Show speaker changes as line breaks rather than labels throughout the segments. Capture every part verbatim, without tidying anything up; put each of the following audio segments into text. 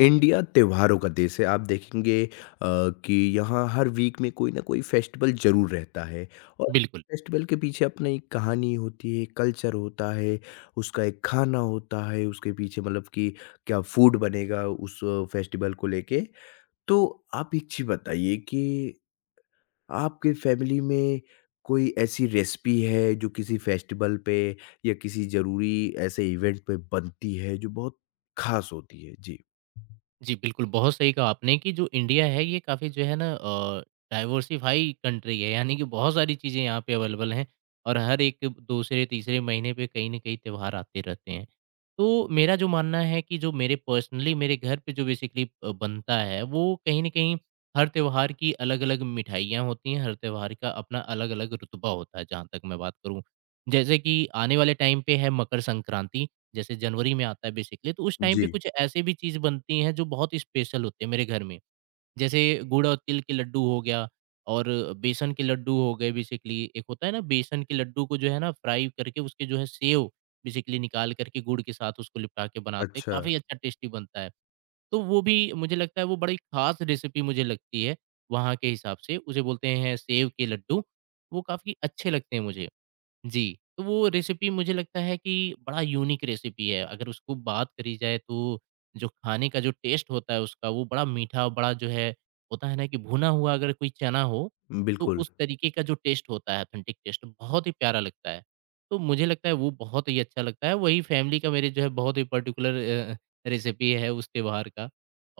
India त्योहारों का देश है। आप देखेंगे अ, कि यहाँ हर वीक में कोई ना कोई फेस्टिवल ज़रूर रहता है और
बिल्कुल।
फेस्टिवल के पीछे अपनी एक कहानी होती है, कल्चर होता है, उसका एक खाना होता है, उसके पीछे मतलब कि क्या फूड बनेगा उस फेस्टिवल को लेके। तो आप एक चीज़ बताइए कि आपके फैमिली में कोई ऐसी रेसिपी है जो किसी फेस्टिवल पे या किसी ज़रूरी ऐसे इवेंट पे बनती है जो बहुत ख़ास होती है? जी।
जी, बिल्कुल, बहुत सही कहा आपने कि जो इंडिया है ये काफ़ी जो है ना, अ, डाइवर्सिफ़ाई कंट्री है, यानी कि बहुत सारी चीज़ें यहाँ पे अवेलेबल हैं और हर एक दूसरे, तीसरे महीने पे कहीं न कहीं त्योहार आते रहते हैं। तो मेरा जो मानना है कि जो मेरे पर्सनली मेरे घर पे जो बेसिकली अ, बनता है, वो कहीं न कहीं हर त्योहार की अलग-अलग मिठाइयाँ होती हैं, हर त्योहार का अपना अलग-अलग रुतबा होता है, जहाँ तक मैं बात करूँ। जैसे कि आने वाले टाइम पे है मकर संक्रांति, जैसे जनवरी में आता है बेसिकली। तो उस टाइम
जी,
पे कुछ ऐसे भी चीज़ बनती हैं जो बहुत स्पेशल होते हैं मेरे घर में। जैसे गुड़ और तिल के लड्डू हो गया और बेसन के लड्डू हो गए। बेसिकली एक होता है ना, बेसन के लड्डू को जो है ना फ्राई करके, उसके जो है सेव बेसिकली निकाल करके, गुड़ के साथ उसको लिपटा के बनाते हैं।
अच्छा।
काफ़ी अच्छा टेस्टी बनता है। तो वो भी मुझे लगता है, वो बड़ी ख़ास रेसिपी मुझे लगती है वहाँ के हिसाब से। उसे बोलते हैं सेव के लड्डू, वो काफ़ी अच्छे लगते हैं मुझे। जी, तो वो रेसिपी मुझे लगता है कि बड़ा यूनिक रेसिपी है। अगर उसको बात करी जाए, तो जो खाने का जो टेस्ट होता है उसका, वो बड़ा मीठा, बड़ा जो है होता है ना कि भुना हुआ अगर कोई चना हो, तो
बिल्कुल।
उस तरीके का जो टेस्ट होता है, ऑथेंटिक टेस्ट, बहुत ही प्यारा लगता है। तो मुझे लगता है वो बहुत ही अच्छा लगता है, वही फ़ैमिली का, मेरे जो है बहुत ही पर्टिकुलर अ अ, रेसिपी है उस त्योहार का।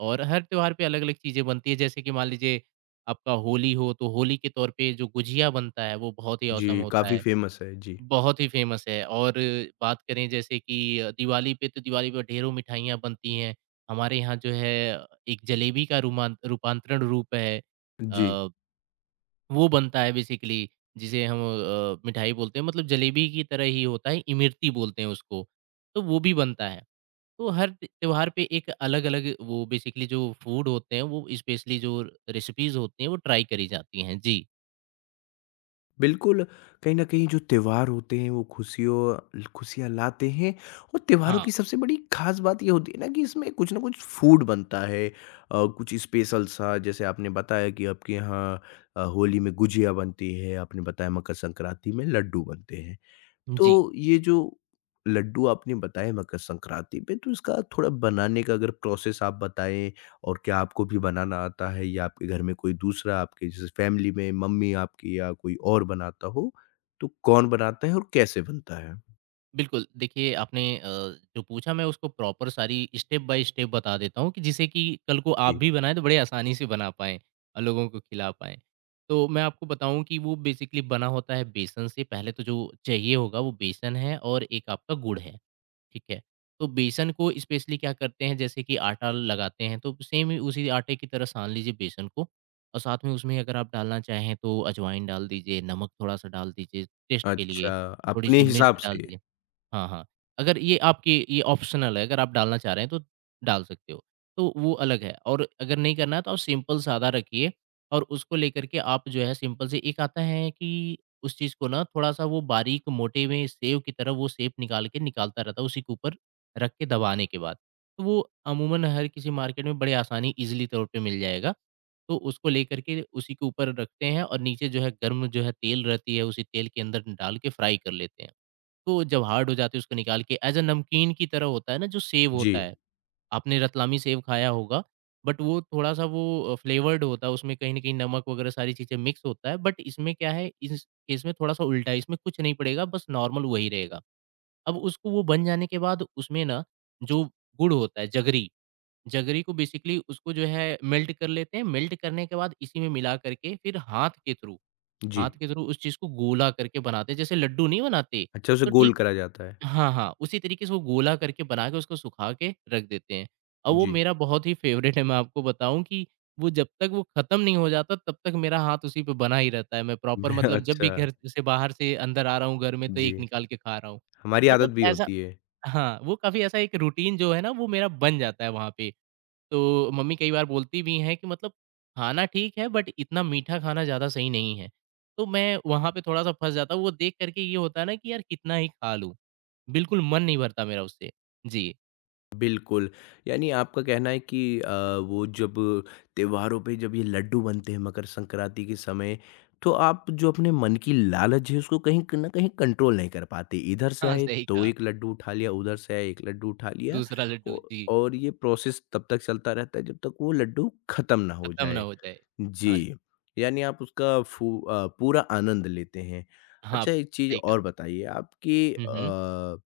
और हर त्योहार पे अलग-अलग चीज़ें बनती है। जैसे कि मान लीजिए आपका होली हो, तो होली के तौर पे जो गुझिया बनता है वो बहुत ही ऑसम
जी,
होता
काफ़ी
है।
फ़ेमस है। जी।
बहुत ही फ़ेमस है। और बात करें जैसे कि अ, दिवाली पे, तो दिवाली पे ढेरों मिठाइयाँ बनती हैं। हमारे यहाँ जो है एक जलेबी का रूमान रूपांतरण रूप है।
जी,
अ, वो बनता है बेसिकली, जिसे हम अ, मिठाई बोलते हैं। मतलब जलेबी की तरह ही होता है, इमरती बोलते हैं उसको, तो वो भी बनता है। तो हर त्य त्योहार पे एक अलग-अलग वो बेसिकली जो फूड होते हैं, वो स्पेशली जो रेसिपीज़ होती हैं वो ट्राई करी जाती हैं। जी।
बिल्कुल कहीं न कहीं जो त्योहार होते हैं वो खुशियों खुशियाँ लाते हैं और त्योहारों
हाँ।
की सबसे बड़ी ख़ास बात ये होती है ना कि इसमें कुछ न कुछ फूड बनता है। अ, कुछ स्पेशल सा जैसे आपने बताया कि आपके यहाँ अ, होली में गुजिया बनती है, आपने बताया मकर संक्रांति में लड्डू बनते हैं।
जी।
तो ये जो लड्डू आपने बताए मकर संक्रांति पे तो इसका थोड़ा बनाने का अगर प्रोसेस आप बताएं और क्या आपको भी बनाना आता है या आपके घर में कोई दूसरा आपके जैसे फैमिली में मम्मी आपकी या कोई और बनाता हो तो कौन बनाता है और कैसे बनता है?
बिल्कुल, देखिए आपने अ, जो पूछा, मैं उसको प्रॉपर सारी स्टेप बाय स्टेप बता देता हूँ, कि जिससे कि कल को आप
जी।
भी बनाएँ तो बड़े आसानी से बना पाएँ और लोगों को खिला पाएँ। तो मैं आपको बताऊँ कि वो बेसिकली बना होता है बेसन से। पहले तो जो चाहिए होगा, वो बेसन है और एक आपका गुड़ है, ठीक है? तो बेसन को स्पेशली क्या करते हैं, जैसे कि आटा लगाते हैं, तो सेम ही उसी आटे की तरह सान लीजिए बेसन को, और साथ में उसमें अगर आप डालना चाहें तो अजवाइन डाल दीजिए, नमक थोड़ा-सा डाल दीजिए टेस्ट के लिए,
अच्छा, अपने
थोड़ी-सी
हिसाब
मिर्च डाल
से।
दीजिए। हाँ, हाँ। अगर ये आपकी ये ऑप्शनल है, अगर आप डालना चाह रहे हैं तो डाल सकते हो। तो वो अलग है, और अगर नहीं करना है तो आप सिंपल सादा रखिए। और उसको लेकर के आप जो है, सिंपल से एक आता है कि उस चीज़ को ना थोड़ा-सा वो बारीक मोटे में सेव की तरह, वो शेप निकाल के निकालता रहता है, उसी के ऊपर रख के दबाने के बाद। तो वो अमूमन हर किसी मार्केट में बड़े आसानी, ईज़िली तौर पे मिल जाएगा। तो उसको लेकर के उसी के ऊपर रखते हैं, और नीचे जो है गर्म जो है तेल रहती है, उसी तेल के अंदर डाल के फ्राई कर लेते हैं। तो जब हार्ड हो जाती है, उसको निकाल के, एज़ अ नमकीन की तरह होता है ना जो सेब
जी,
होता है, आपने रतलामी सेब खाया होगा, बट वो थोड़ा-सा वो अ, फ्लेवर्ड होता है, उसमें कहीं न कहीं नमक वगैरह सारी चीज़ें मिक्स होता है। बट इसमें क्या है, इस इसमें थोड़ा-सा उल्टा है, इसमें कुछ नहीं पड़ेगा, बस नॉर्मल वही रहेगा। अब उसको वो बन जाने के बाद, उसमें ना जो गुड़ होता है जगरी, जगरी को बेसिकली, उसको जो है मेल्ट कर लेते हैं। मेल्ट करने के बाद इसी में मिला करके, फिर हाथ के थ्रू
जी।
हाथ के थ्रू उस चीज़ को गोला करके बनाते हैं, जैसे लड्डू नहीं बनाते?
अच्छा उसे
तो
गोल
ठीक
करा जाता है।
हाँ, हाँ, उसी तरीके से वो गोला करके बना के उसको सुखा के रख देते हैं। और वो
जी।
मेरा बहुत ही फ़ेवरेट है। मैं आपको बताऊँ कि वो जब तक वो ख़त्म नहीं हो जाता, तब तक मेरा हाथ उसी पे बना ही रहता है। मैं प्रॉपर मतलब, जब भी
अच्छा,
घर से बाहर से अंदर आ रहा हूँ घर में, तो
जी।
एक निकाल के खा रहा हूँ।
हमारी आदत
मतलब
भी
ऐसा,
होती है।
हाँ, वो काफ़ी ऐसा एक रूटीन जो है ना, वो मेरा बन जाता है वहाँ पे। तो मम्मी कई बार बोलती भी हैं कि मतलब खाना ठीक है, बट इतना मीठा खाना ज़्यादा सही नहीं है। तो मैं वहाँ पे थोड़ा-सा फँस जाता हूँ। वो देख कर के ये होता है ना कि यार कितना ही खा लूँ, बिल्कुल मन नहीं भरता मेरा उससे। जी।
बिल्कुल, यानी आपका कहना है कि अ, वो जब त्योहारों पे जब ये लड्डू बनते हैं मकर संक्रांति के समय, तो आप जो अपने मन की लालच है उसको कहीं क न कहीं कंट्रोल नहीं कर पाते। इधर से
हाँ,
आए
सही
तो
कहा।
एक लड्डू उठा लिया, उधर से आए एक लड्डू उठा लिया
दूसरा
औ
लड्डू, जी।
और ये प्रोसेस तब तक चलता रहता है जब तक वो लड्डू खत्म ना हो
खत्म ना
जाए।
हो जाए। हाँ,
जी, यानी आप उसका फू अ, पूरा आनंद लेते हैं।
हाँ,
अच्छा एक चीज़
सही कहा।
और बताइए आपकी
हुँ, हुँ।
अ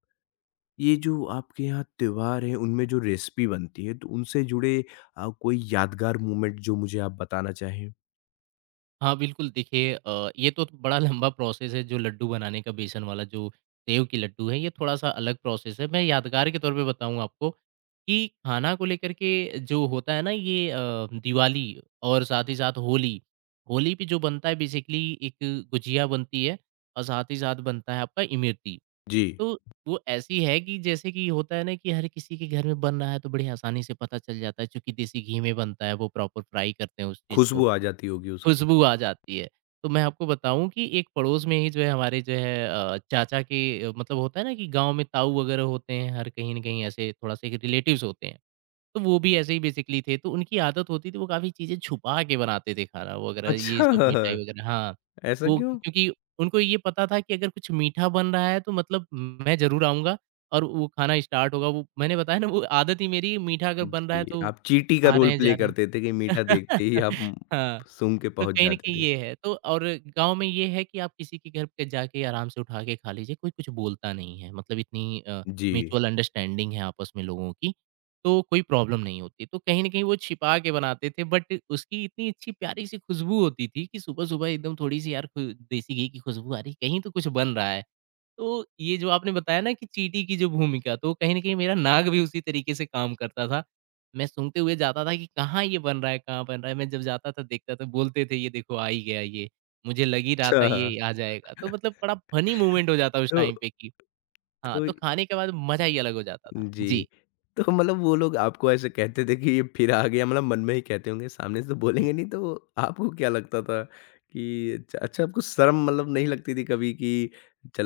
ये जो आपके यहाँ त्योहार हैं, उनमें जो रेसिपी बनती है, तो उनसे जुड़े अ, कोई यादगार मोमेंट जो मुझे आप बताना चाहें?
हाँ, बिल्कुल देखिए, अ, ये तो बड़ा लंबा प्रोसेस है जो लड्डू बनाने का। बेसन वाला जो सेव की लड्डू है, ये थोड़ा-सा अलग प्रोसेस है। मैं यादगार के तौर पे बताऊँ आपको कि खाना को लेकर के जो होता है ना, ये अ, दिवाली, और साथ ही साथ होली। होली पे जो बनता है बेसिकली, एक गुजिया बनती है, और साथ ही साथ बनता है आपका इमरती।
जी,
तो वो ऐसी है कि, जैसे कि होता है ना कि हर किसी के घर में बन रहा है, तो बड़ी आसानी से पता चल जाता है, क्योंकि देसी घी में बनता है, वो प्रॉपर फ्राई करते हैं उस चीज़
खुशबू
को।
आ जाती होगी उसकी।
खुशबू आ जाती है। तो मैं आपको बताऊँ कि एक पड़ोस में ही जो है हमारे जो है अ, चाचा के, अ, मतलब होता है ना कि गाँव में ताऊ वगैरह होते हैं, हर कहीं न कहीं ऐसे थोड़ा-सा एक रिलेटिव्स होते हैं। तो वो भी ऐसे ही बेसिकली थे। तो उनकी आदत होती थी, वो काफ़ी चीज़ें छुपा के बनाते थे, खाना वगैरह ये
अच्छा,
सब, मिठाई वगैरह, हाँ।
ऐसा
वो
क्यों?
क्योंकि उनको ये पता था कि अगर कुछ मीठा बन रहा है, तो मतलब मैं ज़रूर आऊँगा, और वो खाना स्टार्ट होगा। वो मैंने बताया ना, वो आदत ही मेरी, मीठा अगर बन रहा है
जी,
तो
आप चींटी का
आ रहे
रोल
हैं,
प्ले
जा रहे हैं।
करते थे कि मीठा देखते ही आप उम,
हाँ।
सूँघ के
तो
पहुँच
कहीं न
जाते
कहीं
थे।
ये है। तो और गाँव में ये है कि आप किसी के घर पे जाके आराम से उठा के खा लीजिए, कोई कुछ बोलता नहीं है। मतलब इतनी अ,
जी।
म्यूचुअल अंडरस्टैंडिंग है आपस में लोगों की, तो कोई प्रॉब्लम नहीं होती। तो कहीं न कहीं वो छिपा के बनाते थे, बट उसकी इतनी अच्छी प्यारी सी खुशबू होती थी कि सुबह-सुबह एकदम थोड़ी-सी, यार खु देसी घी की खुशबू आ रही है, कहीं तो कुछ बन रहा है। तो ये जो आपने बताया ना कि चींटी की जो भूमिका, तो कहीं न कहीं मेरा नाग भी उसी तरीके से काम करता था। मैं सूंघते हुए जाता था कि कहाँ ये बन रहा है, कहाँ बन रहा है? मैं जब जाता था, देखता था, बोलते थे, "ये देखो आ ही गया ये, मुझे लग ही रहा
अच्छा,
था ये आ जाएगा।" तो मतलब बड़ा फ़नी मोमेंट हो जाता उस
तो
टाइम पे कि हाँ,
तो
तो खाने के बाद मज़ा ही अलग हो जाता था।
जी।
जी।
तो मतलब वो लोग आपको ऐसे कहते थे कि ये फिर आ गया मतलब मन में ही कहते होंगे, सामने से तो
हुँ।
बोलेंगे नहीं तो आपको क्या लगता था कि अच्छा अच्छा आपको शर्म मतलब नहीं लगती थी कभी कि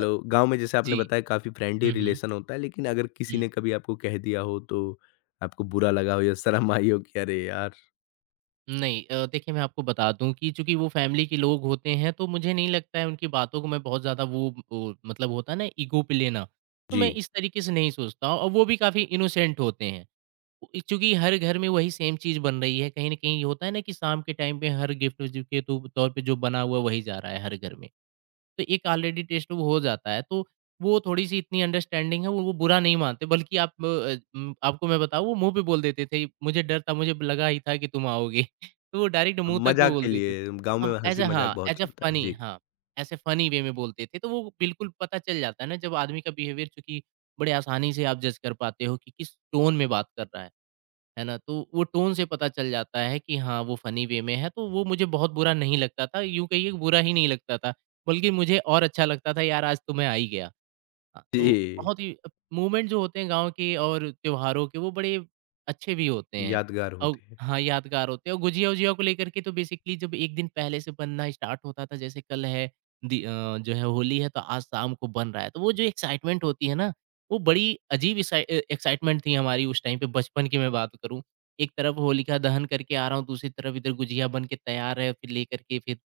अ,
गाँव में जैसे आपने
जी।
बताया काफ़ी फ्रेंडली
हुँ, हुँ।
रिलेशन होता है, लेकिन अगर किसी
हुँ।
ने कभी आपको कह दिया हो तो आपको बुरा लगा हो या शर्म आई हो कि अरे यार!
नहीं, अ, देखिए, मैं आपको बता दूँ कि चूँकि वो फैमिली के लोग होते हैं, तो मुझे नहीं लगता है उनकी बातों को मैं बहुत ज़्यादा वो वो मतलब होता है ना, ईगो पे लेना। तो मैं
जी।
इस तरीके से नहीं सोचता हूँ, और वो भी काफ़ी इनोसेंट होते हैं। उ चूँकि हर घर में वही सेम चीज़ बन रही है, कहीं न कहीं होता है ना कि शाम के टाइम पे हर गिफ्ट जो के तो तौर पे जो बना हुआ वही जा रहा है हर घर में। तो एक ऑलरेडी टेस्ट वो हो जाता है। तो वो थोड़ी-सी इतनी अंडरस्टैंडिंग है, वो वो बुरा नहीं मानते, बल्कि आप, अ, उम, आपको मैं बताऊँ, वो मुँह पे बोल देते थे, "मुझे डर था, मुझे लगा ही था कि तुम आओगे।" तो वो डायरेक्ट मुँह
हम
तक पे
मज़ाक के
बोल देते थे।
लिए गाँव में
हम ऐज़ अ,
हँसी-मज़ाक
हाँ,
बहुत
ऐज़ अ
चलता है।
फ़नी,
जी।
हाँ, ऐसे फ़नी वे में बोलते थे। तो वो बिल्कुल पता चल जाता है ना, जब आदमी का बिहेवियर, चूँकि बड़े आसानी से आप जज कर पाते हो कि किस टोन में बात कर रहा है। है ना? तो वो टोन से पता चल जाता है कि हाँ, वो फ़नी वे में है, तो वो मुझे बहुत बुरा नहीं लगता था, यूँ कहिए कि बुरा ही नहीं लगता था, बल्कि मुझे और अच्छा लगता था, यार आज तो मैं आ ही गया। हाँ, तो
जी,
बहुत ही अ, मूवमेंट जो होते हैं गाँव के और त्योहारों के वो बड़े अच्छे भी होते हैं
यादगार
और
होते हैं।
हाँ, यादगार होते हैं और गुजिया-वुजिया को लेकर के तो बेसिकली जब एक दिन पहले से बनना स्टार्ट होता था जैसे कल है दि अ, जो है होली है तो आज शाम को बन रहा है। तो वो जो एक्साइटमेंट होती है ना, वो बड़ी अजीब एक्सा अ, एक्साइटमेंट थी हमारी उस टाइम पे बचपन की मैं बात करूँ। एक तरफ होलिका दहन करके आ रहा हूँ, दूसरी तरफ इधर गुजिया बन के तैयार है, फिर लेकर के फिर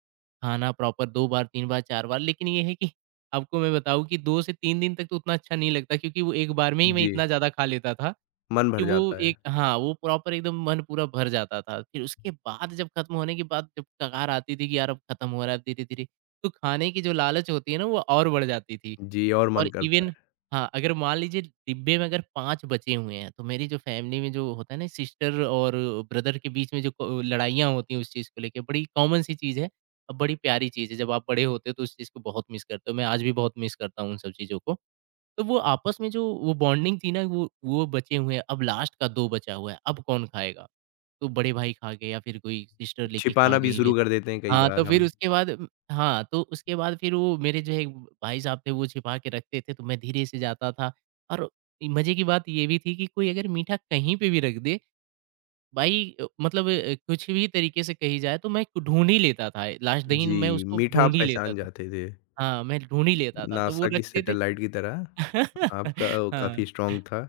खाना प्रॉपर दो बार, तीन बार, चार बार लेकिन ये है कि आपको मैं बताऊँ कि दो से तीन दिन तक तो उतना अच्छा नहीं लगता क्योंकि वो एक बार में ही मैं
जी,
इतना ज़्यादा खा लेता था
मन
कि
भर
वो
जाता है।
एक हाँ, वो प्रॉपर एकदम मन पूरा भर जाता था। फिर उसके बाद जब खत्म होने के बाद जब कगार आती थी कि यार अब खत्म हो रहा है धीरे-धीरे, तो खाने की जो लालच होती है ना वो और बढ़ जाती थी।
जी और मन
और
करता
इवन
है।
हाँ, अगर मान लीजिए डिब्बे में अगर पाँच बचे हुए हैं, तो मेरी जो फ़ैमिली में जो होता है ना सिस्टर और ब्रदर के बीच में जो क लड़ाइयाँ होती हैं उस चीज़ को लेके, बड़ी कॉमन सी चीज़ है और बड़ी प्यारी चीज़ है। जब आप बड़े होते हो तो उस चीज़ को बहुत मिस करते हो। मैं आज भी बहुत मिस करता हूँ उन सब चीज़ों को। तो वो आपस में जो वो बॉन्डिंग थी ना वो वो बचे हुए हैं, अब लास्ट का दो बचा हुआ है, अब कौन खाएगा? तो बड़े भाई खा गए या फिर कोई सिस्टर लेके खा
छिपाना भी
गई।
शुरू कर देते हैं कई
हाँ, तो
बार
फिर
हम।
उसके बाद उम, हाँ, तो उसके बाद फिर वो मेरे जो है भाई साहब थे वो छिपा के रखते थे तो मैं धीरे से जाता था और मज़े की बात ये भी थी कि कोई अगर मीठा कहीं पे भी रख दे भाई अ, मतलब अ, कुछ भी तरीके से कही जाए तो मैं ढूँढ ही लेता था। लास्ट दिन मैं
जी,
उसको
मीठा आप
ढूँढ ही लेता
पहचान
था।
जाते थे।
हाँ, मैं ढूँढ ही लेता था तो वो
नासा की
रखते थे
सैटेलाइट की तरह आपका ओ
हाँ।
काफ़ी स्ट्रॉन्ग था।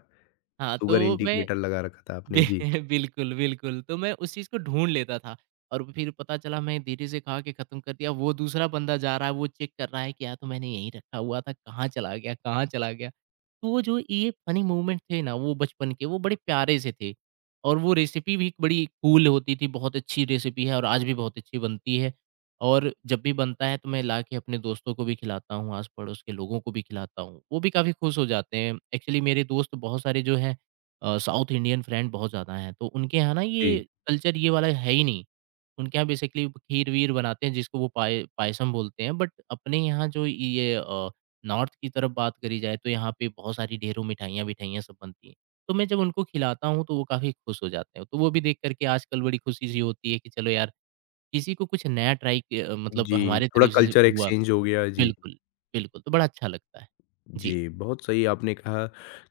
हाँ,
शुगर
तो मैं
इंडिकेटर लगा रखा था आपने।
बि
जी,
बिल्कुल, बिल्कुल। तो मैं उस चीज़ को ढूँढ लेता था और फिर पता चला मैं धीरे से खा के खत्म कर दिया। वो दूसरा बंदा जा रहा है, वो चेक कर रहा है कि यार तो मैंने यहीं रखा हुआ था, कहाँ चला गया, कहाँ चला गया? तो वो जो ये फनी मोमेंट थे ना, वो बचपन के, वो बड़े प्यारे से थे और वो रेसिपी भी बड़ी कूल होती थी। बहुत अच्छी रेसिपी है और आज भी बहुत अच्छी बनती है और जब भी बनता है तो मैं लाके अपने दोस्तों को भी खिलाता हूँ, आस-पड़ोस के लोगों को भी खिलाता हूँ। वो भी काफ़ी खुश हो जाते हैं। एक्चुअली मेरे दोस्त बहुत सारे जो हैं अ, साउथ इंडियन फ्रेंड बहुत ज़्यादा हैं, तो उनके यहाँ ना ये
जी।
कल्चर ये वाला है ही नहीं। उनके यहाँ बेसिकली खीर-वीर बनाते हैं जिसको वो पाय पायसम बोलते हैं, बट अपने यहाँ जो ये अ, नॉर्थ की तरफ बात करी जाए तो यहाँ पे बहुत सारी ढेरों मिठाइयाँ-विठाइयाँ सब बनती हैं। तो मैं जब उनको खिलाता हूँ तो वो काफ़ी खुश हो जाते हैं। तो वो भी देख कर के आजकल बड़ी खुशी-सी होती है कि चलो यार, किसी को कुछ नया ट्राई क अ, मतलब
जी,
हमारे
थोड़ा
तरफ से
कल्चर
हुआ।
एक्सचेंज हो गया। जी।
बिल्कुल, बिल्कुल, तो बड़ा अच्छा लगता है। जी।
जी, बहुत सही आपने कहा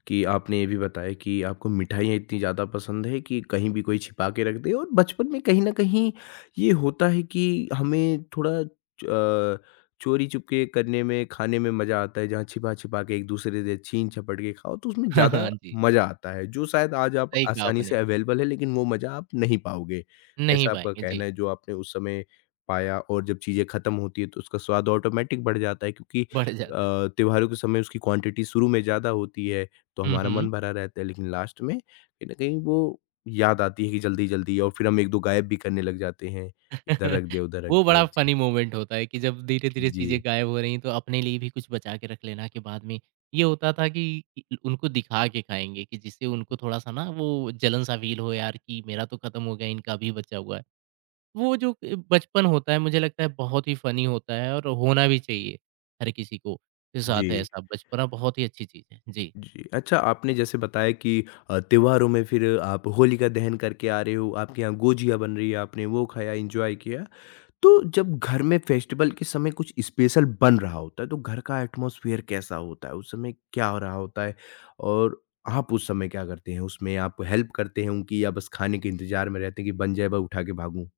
कि आपने ये भी बताया कि आपको मिठाइयाँ इतनी ज़्यादा पसंद है कि कहीं भी कोई छिपा के रख दे और बचपन में कहीं न कहीं ये होता है कि हमें थोड़ा च अ, चोरी-चुपके करने में, खाने में मज़ा आता है, जहाँ छिपा-छिपा के एक-दूसरे से छीन-झपट के खाओ, तो उसमें
हाँ,
ज़्यादा
हाँ, जी।
मज़ा आता है, जो शायद आज आप
सही कहा
आसानी से
आपने।
अवेलेबल है, लेकिन वो मज़ा आप नहीं पाओगे।
नहीं
ऐसा आपका
पाएँगे, जी,
कहना है, जो आपने उस समय पाया और जब चीज़ें खत्म होती हैं, तो उसका स्वाद ऑटोमैटिक बढ़ जाता है क्योंकि
बढ़ जाता है।
अ, त्योहारों के समय उसकी क्वांटिटी शुरू में ज़्यादा होती है, तो
हुँ,
हमारा
हुँ।
मन भरा रहता है, लेकिन लास्ट में कहीं न कहीं वो याद आती है कि जल्दी-जल्दी और फिर हम एक-दो गायब भी करने लग जाते हैं। इधर रख दिया, उधर रख
वो
दिया।
बड़ा
जी।
फ़नी मोमेंट होता है कि जब धीरे-धीरे
जी।
चीज़ें गायब हो रही हैं, तो अपने लिए भी कुछ बचा के रख लेना कि बाद में ये होता था कि इ उनको दिखा के खाएँगे कि जिससे उनको थोड़ा-सा ना वो जलन सा फ़ील हो यार कि मेरा तो खत्म हो गया, इनका भी बचा हुआ है। वो जो अ, बचपन होता है मुझे लगता है बहुत ही फ़नी होता है और होना भी चाहिए हर किसी को के साथ
जी।
है ऐसा, बचपना बहुत ही अच्छी चीज़ है। जी।
जी। अच्छा आपने जैसे बताया कि अ, त्योहारों में फिर आप होलिका दहन करके आ रहे हो, आपके यहाँ गोजिया बन रही है, आपने वो खाया, एन्जॉय किया। तो जब घर में फेस्टिवल के समय कुछ स्पेशल बन रहा होता है तो घर का एटमॉस्फेयर कैसा होता है? उस समय क्या हो रहा होता है? और आप उस समय क्या करते हैं? उसमें आप हेल्प करते हैं उनकी या बस खाने के इंतज़ार में रहते हैं कि बन जाए बस उठा के भागूँ?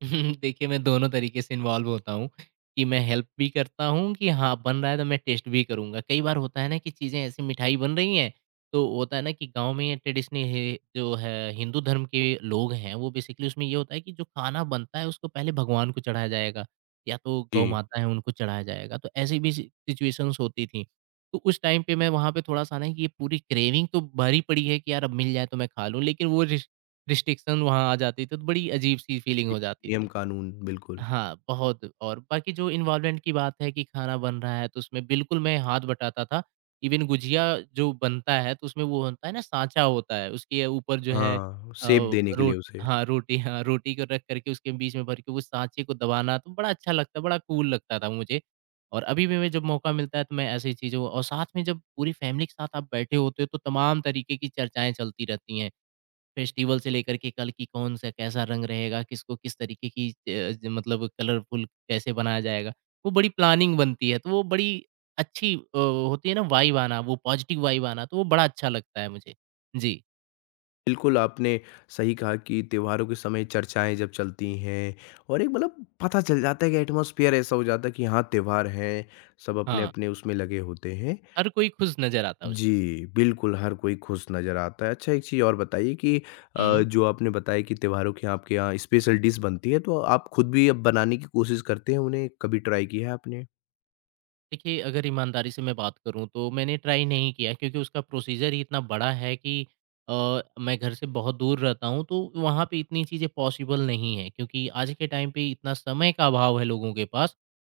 देखिए, मैं दोनों तरीके से इन्वॉल्व होता हूँ, कि मैं हेल्प भी करता हूँ कि हाँ, बन रहा है तो मैं टेस्ट भी करूँगा। कई बार होता है ना कि चीज़ें ऐसी मिठाई बन रही हैं, तो होता है ना कि गाँव में ट्रेडिशनी है जो है हिंदू धर्म के लोग हैं, वो बेसिकली उसमें ये होता है कि जो खाना बनता है उसको पहले भगवान को चढ़ाया जाएगा, या तो गौ
जी,
माता है उनको चढ़ाया जाएगा। तो ऐसी भी सि सिचुएशंस होती थी। तो उस टाइम पे मैं वहाँ पे थोड़ा-सा ना कि ये पूरी क्रेविंग तो भरी पड़ी है कि यार अब मिल जाए तो मैं खा लूँ, लेकिन वो रिस रिस्ट्रिक्शन वहाँ आ जाती थी, तो बड़ी अजीब-सी फीलिंग
जी।
हो जाती थी।
नियम-कानून बिल्कुल।
हाँ, बहुत और बाकी जो इन्वॉल्वमेंट की बात है कि खाना बन रहा है, तो उसमें बिल्कुल मैं हाथ बटाता था। इवन गुझिया जो बनता है, तो उसमें वो होता है ना साँचा होता है, उसके ऊपर जो है
हाँ,
अ,
शेप देने के
रो
लिए उसे।
हाँ, रोटी हाँ, रोटी को रख कर के उसके बीच में भर के उस साँचे को दबाना, तो बड़ा अच्छा लगता, बड़ा कूल लगता था मुझे। और अभी भी मैं जब मौका मिलता है, तो मैं ऐसी चीज़ों और साथ में जब पूरी फैमिली के साथ आप बैठे होते हो, तो तमाम तरीके की चर्चाएँ चलती रहती हैं। फेस्टिवल से लेकर के कल की कौन सा कैसा रंग रहेगा, किसको किस तरीके की अ, ज मतलब कलरफुल कैसे बनाया जाएगा, वो बड़ी प्लानिंग बनती है। तो वो बड़ी अच्छी अ, होती है ना वाइब आना, वो पॉजिटिव वाइब आना, तो वो बड़ा अच्छा लगता है मुझे। जी,
बिल्कुल, आपने सही कहा कि त्योहारों के समय चर्चाएँ जब चलती हैं और एक मतलब पता चल जाता है कि एटमॉस्फेयर ऐसा हो जाता है कि हाँ, त्योहार हैं, सब
हाँ,
अपने-अपने उसमें लगे होते हैं।
हर कोई खुश नज़र आता है उसमें।
जी, बिल्कुल, हर कोई खुश नज़र आता है। अच्छा एक चीज़ और बताइए कि अ,
हुँ।
जो आपने बताया कि त्योहारों के आपके यहाँ स्पेशल डिश बनती है, तो आप खुद भी अब बनाने की कोशिश करते हैं उन्हें, कभी ट्राई किया है आपने?
देखिए, अगर ईमानदारी से मैं बात करूँ तो मैंने ट्राई नहीं किया क्योंकि उसका प्रोसीजर ही इतना बड़ा है कि अ, मैं घर से बहुत दूर रहता हूँ तो वहाँ पे इतनी चीज़ें पॉसिबल नहीं है क्योंकि आज के टाइम पे इतना समय का अभाव है लोगों के पास।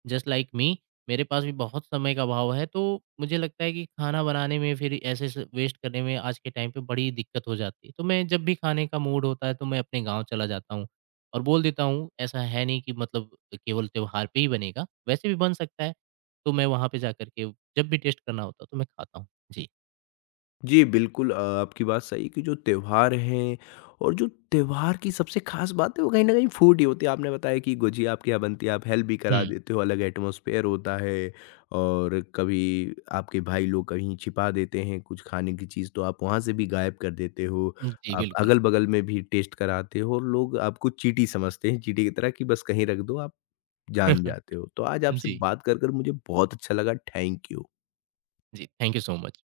जस्ट लाइक मी मेरे पास भी बहुत समय का अभाव है तो मुझे लगता है कि खाना बनाने में फिर ऐसे स वेस्ट करने में आज के टाइम पे बड़ी दिक्कत हो जाती है। तो मैं जब भी खाने का मूड होता है तो मैं अपने गाँव चला जाता हूँ और बोल देता हूँ ऐसा है नहीं कि मतलब केवल त्योहार पे ही बनेगा, वैसे भी बन सकता है। तो मैं वहाँ पे जाकर के जब भी टेस्ट करना होता है तो मैं खाता हूँ। जी।
जी, बिल्कुल अ, आपकी बात सही है कि जो त्योहार हैं और जो त्योहार की सबसे ख़ास बात है वो कहीं न कहीं फूड ही होती है। आपने बताया कि गुझिया आपके यहाँ बनती है, आप हेल्प भी करा
हुँ।
देते हो, अलग एटमॉस्फ़ेयर होता है और कभी आपके भाई लोग कहीं छिपा देते हैं कुछ खाने की चीज़ तो आप वहाँ से भी गायब कर देते हो।
जी,
आप
बिल्कुल।
अगल-बगल में भी टेस्ट कराते हो और लोग आपको चींटी समझते हैं, चींटी की तरह कि बस कहीं रख दो, आप जान जाते हो। तो आज आपसे
जी,
बात कर, कर मुझे बहुत अच्छा लगा, थैंक यू।
जी। Thank you so much.